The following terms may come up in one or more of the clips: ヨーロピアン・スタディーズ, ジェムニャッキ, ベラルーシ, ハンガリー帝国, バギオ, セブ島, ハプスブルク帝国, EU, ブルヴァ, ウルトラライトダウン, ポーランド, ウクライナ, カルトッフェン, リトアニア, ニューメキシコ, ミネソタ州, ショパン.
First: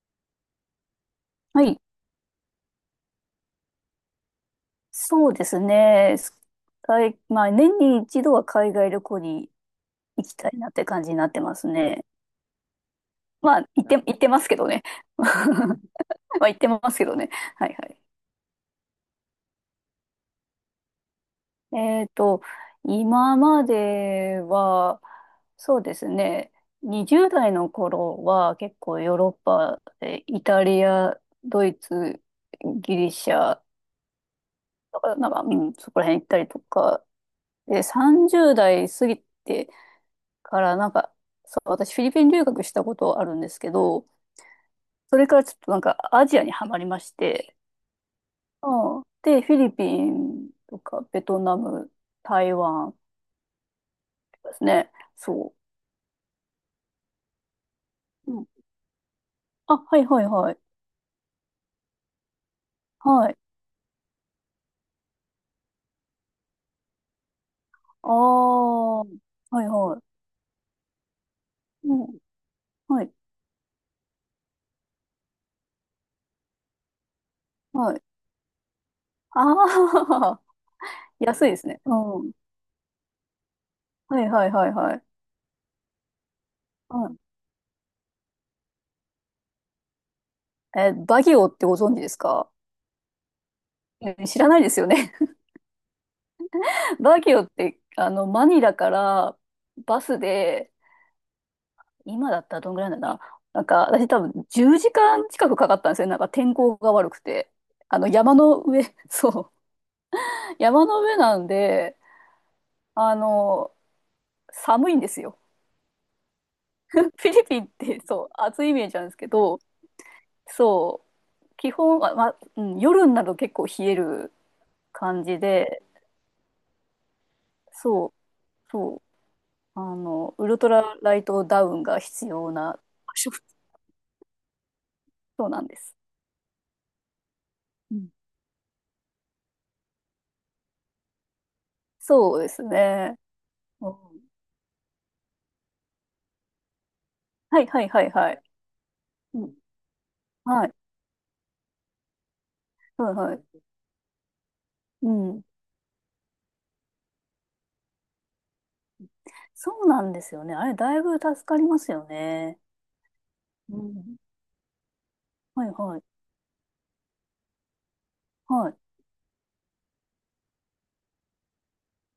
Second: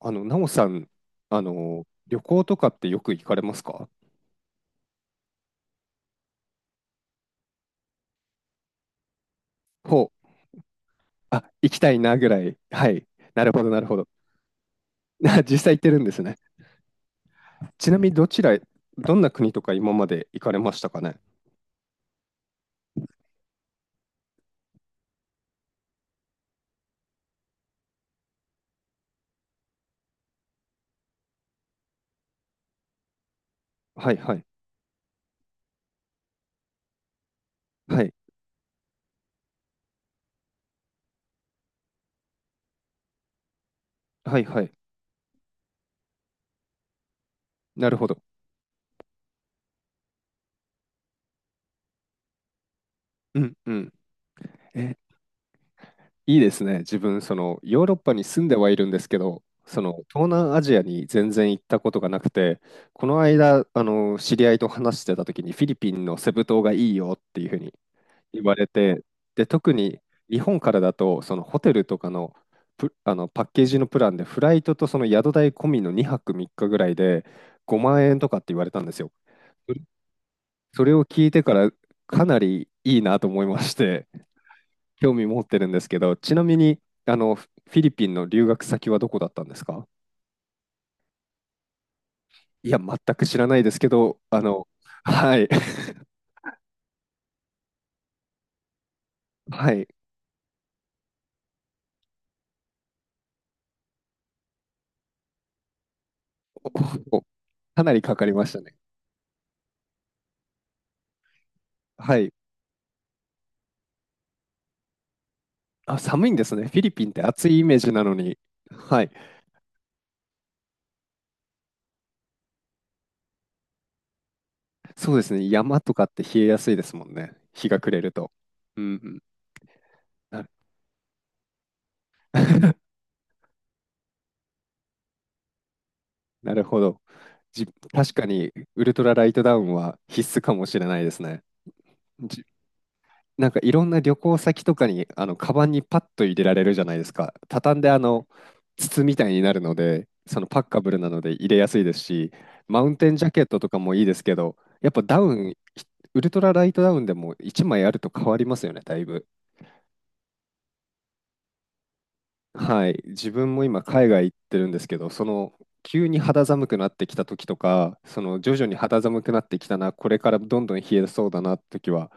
なおさん、はい。旅行とかってよく行かれますか？そうですね。はいまあ、年に一度は海外旅行にほ行う。きたいなって感じになってあ、ます行きたいね。なぐらい。はい。なるまほあ、ど、なるほど。行ってますけどね。ま 実際行ってるんですね。あ、行ってますけどね。はいはちない。みにどちら、どんな国とか今まで行かれましたかね？えっと、今までは、そうですね。20代の頃は結構ヨーロッパでイタリア、ドイツ、ギリシャはい、はい。か、なんか、うん、そこら辺行ったりとか、で、はい、30代過ぎて、からなんか、そう、私フィリピン留学したことあるんですけど、はい、はい。それからちょっとなんかアジアにはまりまして、なるほど。うん、で、フィリピンとかベトナム、台湾うん、うん。とかですね。え、そいいですね。自分、その、ヨーロッパにう。う住ん、んではいるんですけど、あ、その、はいは東いは南い。アジアに全然行ったことがなくて、このはい。間、知り合いと話してた時に、フィリピンのセブ島がいいよっていうふうにあ言われあ、て、はで、い特には日本からだと、そのホテルい。うとかん、の、プはい、あのパッケージのプランで、フライトとその宿代込みの2泊3日ぐらいでは5い。万円とかって言われたんですよ。それああ、それを 聞いて安いかですらね。うかん。なりいいなと思いまして、はいはいはいはい。興味持ってるんですけど、ちなみにうあん、のフィリピンの留学先はどこだったんですか？え、バギオってご存知ですか？いや、全く知らないですけど、うん知らないですよね。はい、バギオって、マニラから はい、バスで、今だったらどんぐらいなんだな。なんか、私多分10時間近くかかったんですよ。なんか天お候が悪くお、て。かなりかかり山ましのたね。上、そう。山の上なんで、はい。あの、寒いんですよ。あ、寒いんですね。フィリピンっ てフィリ暑いピインっメージて、なのそう、に。暑いイメージはなんい。ですけど、そう、基本は、まあ、うん、夜になると結構冷えるそうで感すじね。山で、とかって冷えやすいですもんね。日が暮れそるう、と。うんそう、うん。なウる ルトラライトダウンが必要な 場所、そうなんです。なるほど。うん確かに、ウルトラライトダウンは必須かもしれないですね。そうですね。なんかいろんうん、な旅行先とかにあのカバンにパッと入れられるじゃないですか。はい畳んはいであはいのはい。筒みたいにうなん、るので、そのパはッいカブルなので入れやすいですし、マウンテはいンジャはケットい。とかもいいですけど、やっぱうダウん。ン、ウルトラライトダウンでも1枚あると変わりますよね、だいぶ。そうなんですよね。あれ、だいぶ助かりますよね。はい、自分もう今海ん。外行ってるんですけど、そのはいはい。急に肌寒くなってきた時とか、その徐々はにい。肌寒くなってきたな、これからどんどん冷えそうだなって時は、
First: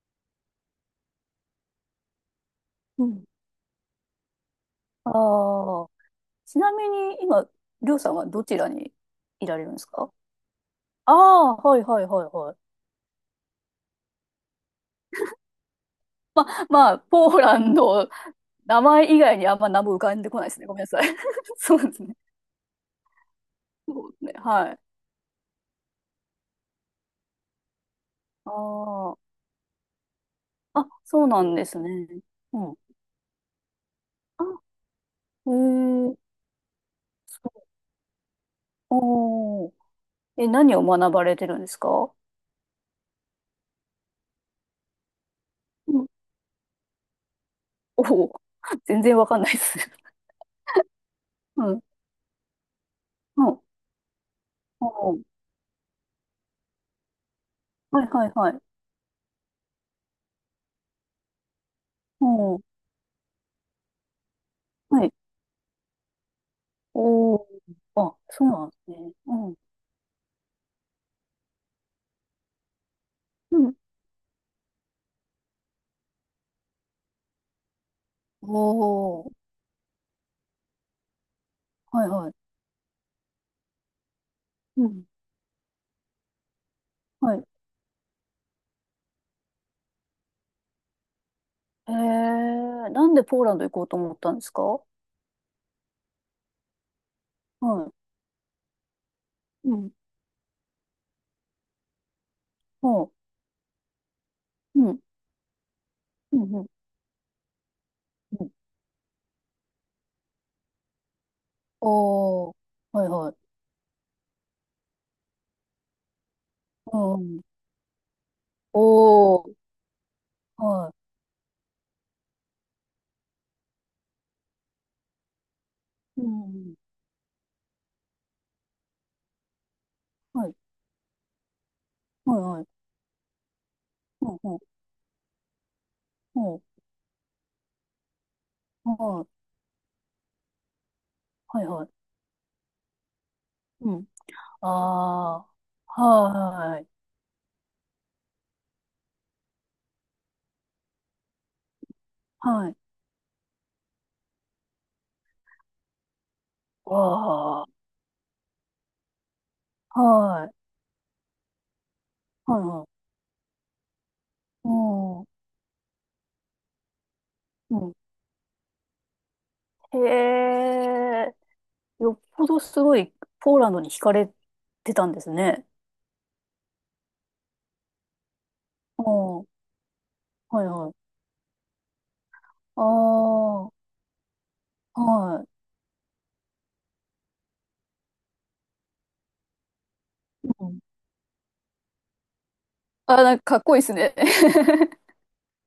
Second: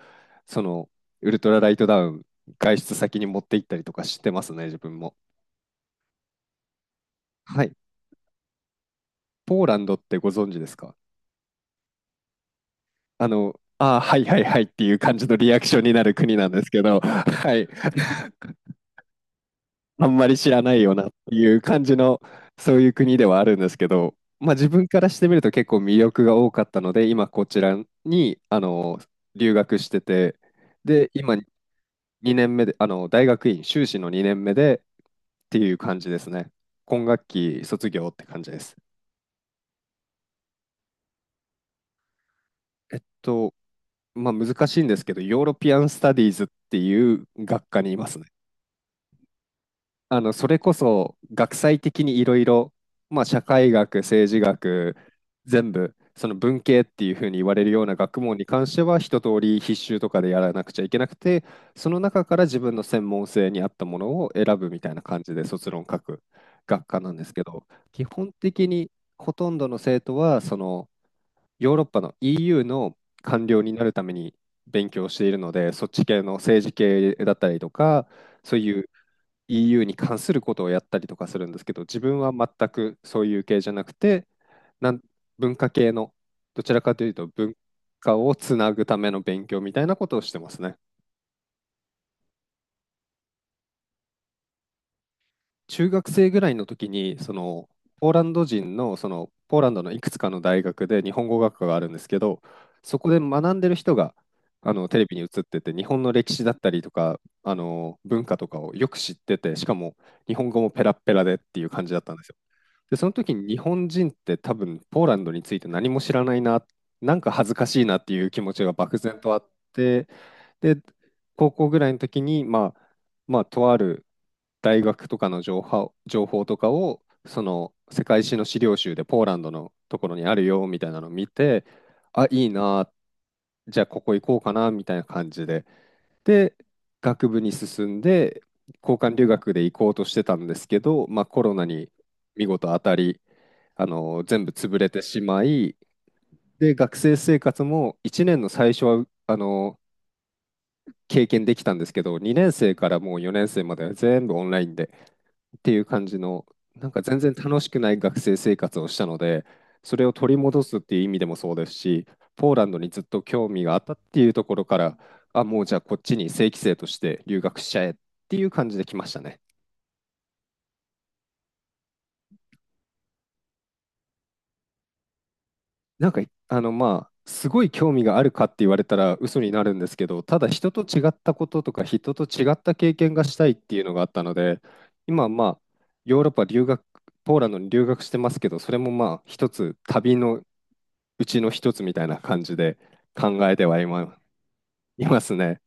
そのウルトラライトダウン、外出う先ん。に持って行ったりとかしてますね、自分あも。あ。ちなみに、今、はい、りょうさんはどちらにいらポれーるんラでンすドっか？てご存知ですか？ああー、はいはいはいはい。ああ、はいはいはいっていう感じのリアクションになる国なんです けまど、あ、ポーはラい、ンド、名前以外にあんま何も浮あんかんまでりこな知いですらね。なごめいんなよさい。なっ ていうそう感でじすね。の、そういう国ではあるんですけそうど、ですね。まあ自はい。分からしてみると結構魅力が多かったので、今こちらに、ああ。留学してて、あ、で、そう今なんですね。2年う目で、ん。大学院修士の2年目あ、でっへていう感じえ。ですね。今学期卒業って感じです。おー。え、何を学ばれてるんですか？えっと、まあ難しいんですけど、ヨーロピアン・スうん。タディーズっていう学科にいおますね。ー。全然わかんないです。それこそ学 う際ん。的にいろいろ、まあ、社うん。会学、政治学、おー。全部、その文系っていうふうに言われるようなはい学はい問にはい。関しては、一通り必修とかでやらなくちゃいけなくて、その中からお自ー。分の専門性に合ったものを選ぶみたいなはい。感じで卒論書く学科なんですおけー。ど、基あ、本そうな的んでにすね。ほとうん。んどの生徒は、そのヨーロッパの EU の官う僚にん。なるために勉強しているので、そっち系の政治系だったりとか、そういう おー。EU に関することをやったりとかするんですけど、自はい分ははい。全くそういう系じゃなくて、うなんん。文化系の、どちらかというとはい。文化をつなぐための勉強みたいなことをしてますね。えー、なんでポーランド行こうと思ったんですか？は中学生ぐらいの時に、そのい。ポーランド人の、そのポーランうドのん。いくつかの大学で日本語学科があるんですけど、そおこー。で学んでる人があのうテん。レビに映ってて、日本の歴う史だん。っうん。たりとか、あの文化うとんかをよく知ってて、しかも日本語もペラッペラでっていう感じだったんですよ。おー。で、はそいのは時い。に日本人って多分ポーランドについて何も知らないな、なうんかん。恥ずかしいなっていう気持ちが漠然とあおっー。て、で、は高校ぐらいの時に、まあ、とある大学とかの情報、い。う情報とかん。を、その世界史の資料集でポーランドのところにあるはい。よみたいなのを見て、あ、はいいいはい。な、じゃあここ行うこうかん。うなみたいな感じで。で、ん。学部に進んで、うん。交換は留い。学で行こうとしてたんですけど、まあ、コロはナいはい。に見事当たり、うん。全部潰れてしまあい、あ、で、はい、学生生活も1年の最初は、経験できたんですけど、2年は生い。からもう4年生までは全部オンラインでっていう感じの、なんか全然楽わしくあ、ない学生生活をしたので、それを取りはい、戻すっていう意味でもそうですし、ポーはい、ランドはにずい。っと興味があったっていうところうから、ん、あ、もうじゃあこっちに正規生として留学しうちゃえん。っていう感じで来ましたね。へえ、よっぽどすごいポーランドに惹かれてたんですね。なんか、まあ、すごい興味があるかって言われたうらん、嘘はい、になるんですけど、ただは人とい。違ったこととか人と違ったあ経験がしたいっていうあ、のがあったので、今まはあ、ヨーロッパ留学、ポーランドに留学してますけど、それもまあ一つ旅のい。うん、うちの一つみたいな感じであ、考なんかえかってこはいいですね。いますね。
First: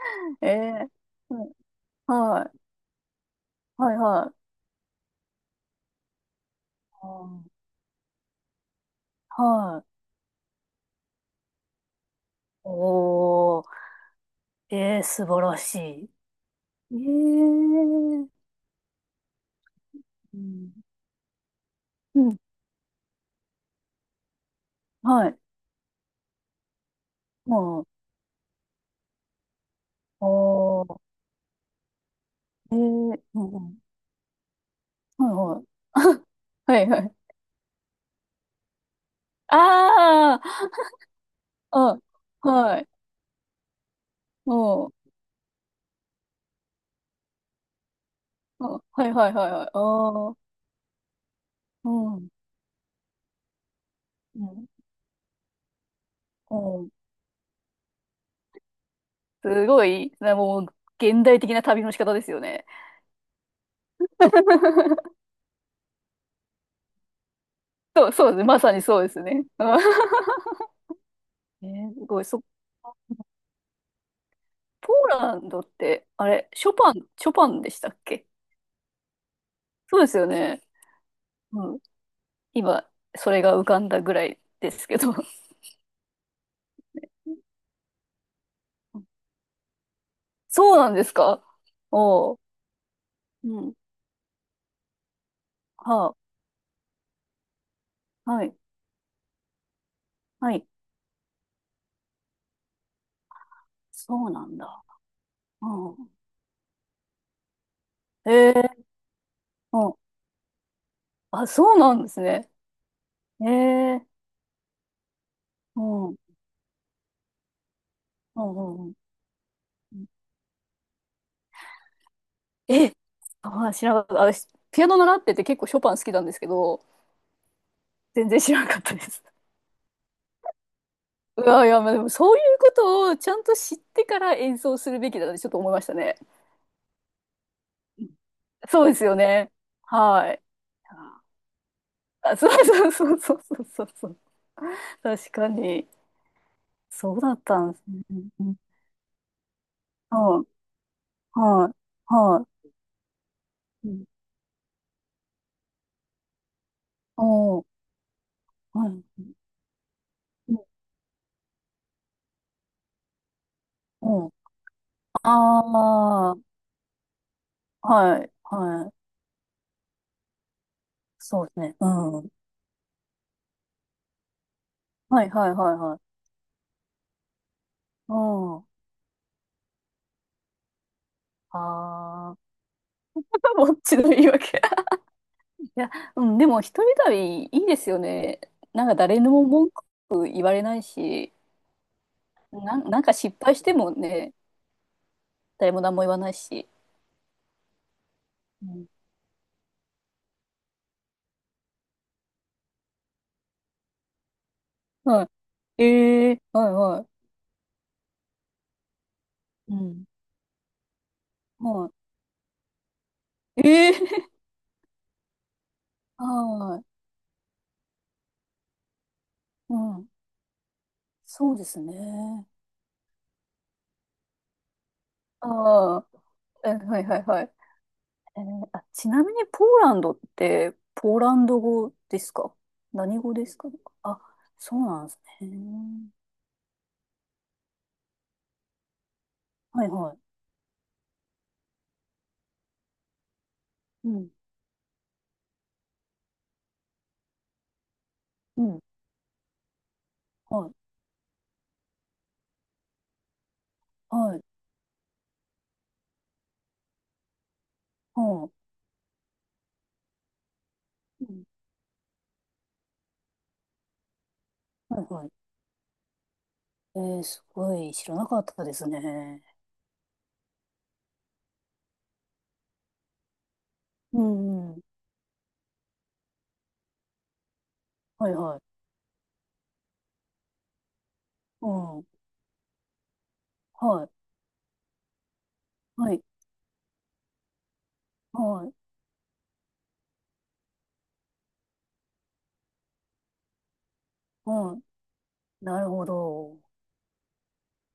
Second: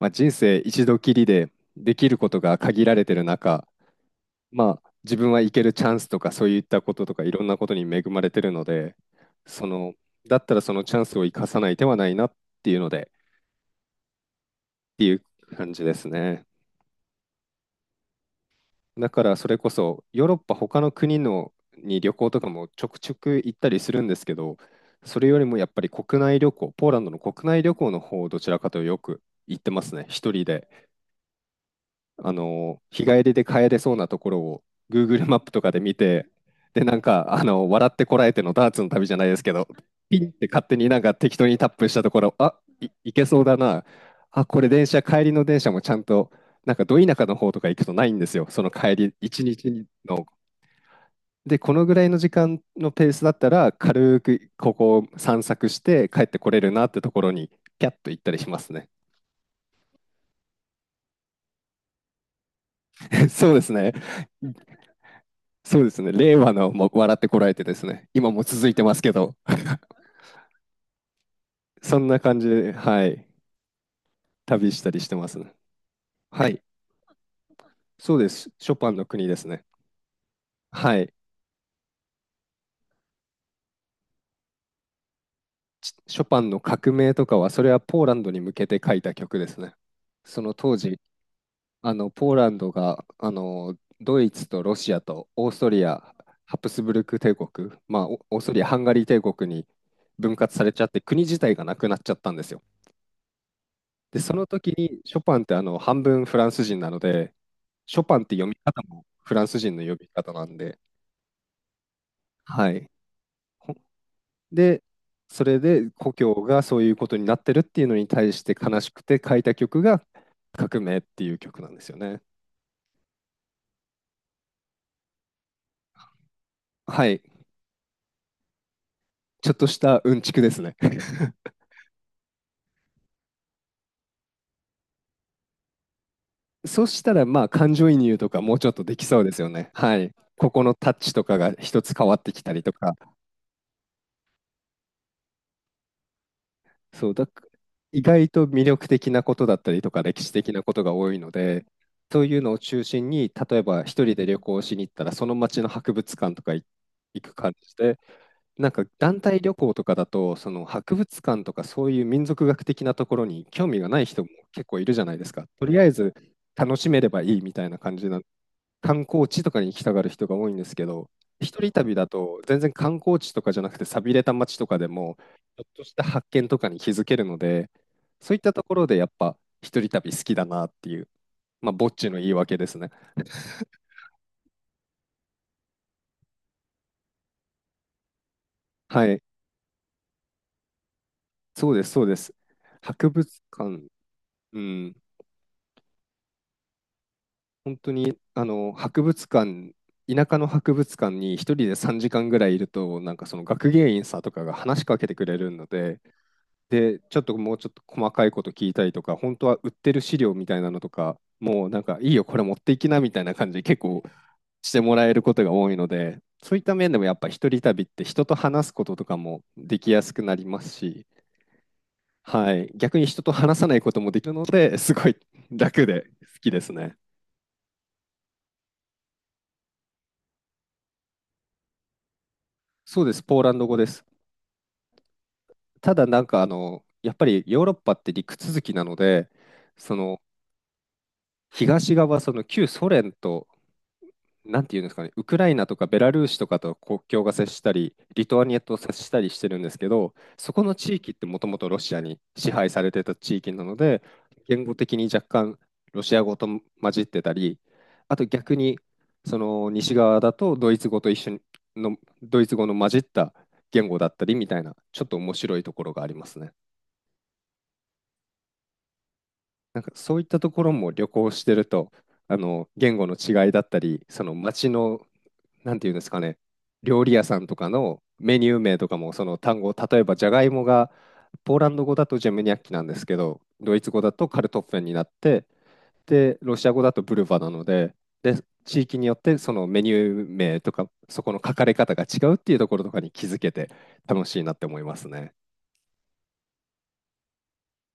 まあ、人え生一え、度きりうでん、できることはがい、限られてる中、はい、はい。まあ、自分は行けるチャンスとかそういったことうとかいろんんなことに恵まれてるので、そはの、い。だったらそのチャンスを生かさない手はないなっていうので、おー、っえてえ、いう素晴ら感しじですい。ね。ええ、だからそれこそヨーロッうパん、他の国のに旅う行ん、とかもちょくちょく行ったりするんですけど、それはよい。りもやっぱり国内旅行、ポーランドの国内旅もう、行の方をどちらかというとよく行ってますね、一人おで。ー、え日ー、帰りでう帰んれそうなところを Google うマップとん。かで見て、はで、いなはい。ん はいはい。か、笑ってこらえてのダーツの旅じゃないですけど、ピンって勝あ手になんか適当にタップあ、しうん、たところ、あ、はい。いけそうだな。あ、これ電も車、帰りの電車もちゃんと、なんかど田舎の方とか行くとないんですよ。そう、のうん、帰はり、いはい一はいはい。日の。ああ、で、このうぐらいのん、時う間のペースだったら、軽くん、ここを散策して帰ってこうれるなん。ってところに、キャッと行ったりしますね。すごい、なもう、現代的な旅の仕方ですよね。そうですね。そうですね。令和のも笑ってこられてですね。そう、そう今ですもね。ま続さいにてまそすうでけすど。ね。うんえー、そすんなごい、感そ、じで、はい。旅したポりしてーまラすンね。ドって、あれ、はい。ショパン、ショパンでしたっそうけ？です。ショパンの国ですね。そうですよね。はい。うん。今、それが浮かんだぐらいですけど。ショパンの革命とかは、それはポーランドに向けて書いた曲ですね。そのそ当うなん時、ですか？ポおーう。ランドが、うん。ドイツとロシアとオーストリア、はハプスブルク帝国、まあ、あ。オーはストい。リア、ハンガリー帝国に分は割さい。れちゃって、国自体がなくなっちゃったんですよ。で、そうそなのん時だ。にショパンってあのう半ん。分フランス人なので、ショパンっへて読み方え。もフランス人のうん。呼び方なんで、あ、そうなんですね。はい。へほえ。で、それうでん。う故ん。郷がそういうことになってるっていうのに対うして悲んしうくて書いた曲がん。革命っていう曲なんですよね。え、まあ、知らなかった。私、ピアノ習ってて結構ショパン好きなんですけど、はい。全然知らなかったです。ちょっとしたうんちくですね。うわ、いや、まあ、でもそういうことをちゃんと知ってから演奏するべきだなってちょっと思いましたね。そうしたらまあ感情移うん入とかもうちょっとそうでですきよそうですよね。ね。はい。はい。ここのタッチとかが一つ変わってあ、きそたりうとそうか。そうそうそうそう。確かに。そうそうだ、だったんです意ね。外うとん魅力的なことだったりとか歴史はい、的なことが多いので、はい、そういうはのを中心に、例えばい。う一ん人で旅行しに行ったら、その町の博物館とか行く感おー、じで、なんかは団い。体旅行とかだと、そうのん博物館とかそういう民族学的なところに興味がない人おもー、結構いるじゃないですか。とりあえずああ、楽しめればいいみたいな感じなはい、は観い。光地とかに行きたがる人が多いんですけど、そうで一す人ね。旅だうん。と全然観光地とかじゃなくて寂れた街とかでも、はい、はい、ちょっはい、としはたい。発見とかに気づけるので、うそういったとん。ころでやっぱ一人旅好きだなっていう、まあ、ぼっちの言いああ、訳ですね。ぼっちの言い訳。いや、うん、でも一人旅いいですよね。なんかは誰い、にも文句言われないし、そうです、そうです。なん、なん博か失物敗して館、もね、うん、誰も何も言わないし。本当に、あうの、ん、博物館、田舎の博物館に一人で3時間ぐらいいると、なんかその学芸員さんとかが話しかけてはくれるのい。で、ええはいで、はちょっともうちょっと細かいこと聞いたりとか、本当は売っい。うてるん。資料みたいなのとか、もうなんはかいいよ、これ持っていきなみたいな感じでい。結ええ 構 してもらえることが多いので、そういったはい。面でもやっぱ一人旅って人と話すこととかもうできやん。すくなりますし、そうですね。はい、逆に人と話さないこともできるので、すごい楽あであ、好きでえ、すね。はいはいはい。えーあ、ちなみにポーランドって、ポーランド語ですか？そうで何す、語ポーでラすンドか？語です。あ、そうなんですただね。なんかあの、やっぱりヨーロッパって陸続きなので、はいそはい。の東側、その旧ソ連とうん、なんていうんですかね、ウクライナとかベラルーシとかと国境が接したり、リトアニアうとん。接したりしてるんですけど、そこはのい、地域ってもともとロシアに支配されてた地域なので、はい、言語的に若干ロシア語と混じってたり、あとは逆にその西側だとドイツ語と一い。緒うにんのドイツ語の混じった言語だったりみたいな、はちょっいとはい。面白いところがありますね。えー、すごい知らなかったですね。なんかそういったところも旅行してると、あの言語の違いだったり、うその街ん、うん。のなんていうんですかね、料理屋さんとかのはいメニュはーい。名とかもその単語、例えばじゃがいもがポーラうンド語ん。はだとジェムニャッキなんですけど、ドイツ語い、だとカルトッフェンになって、はい、で、ロシア語だとブルヴァなので、で、はい、地域によってそのメニュー名とか、そこの書かれ方が違うっていうところとかに気づけて楽しいなっては思いい。ますね。なるほど。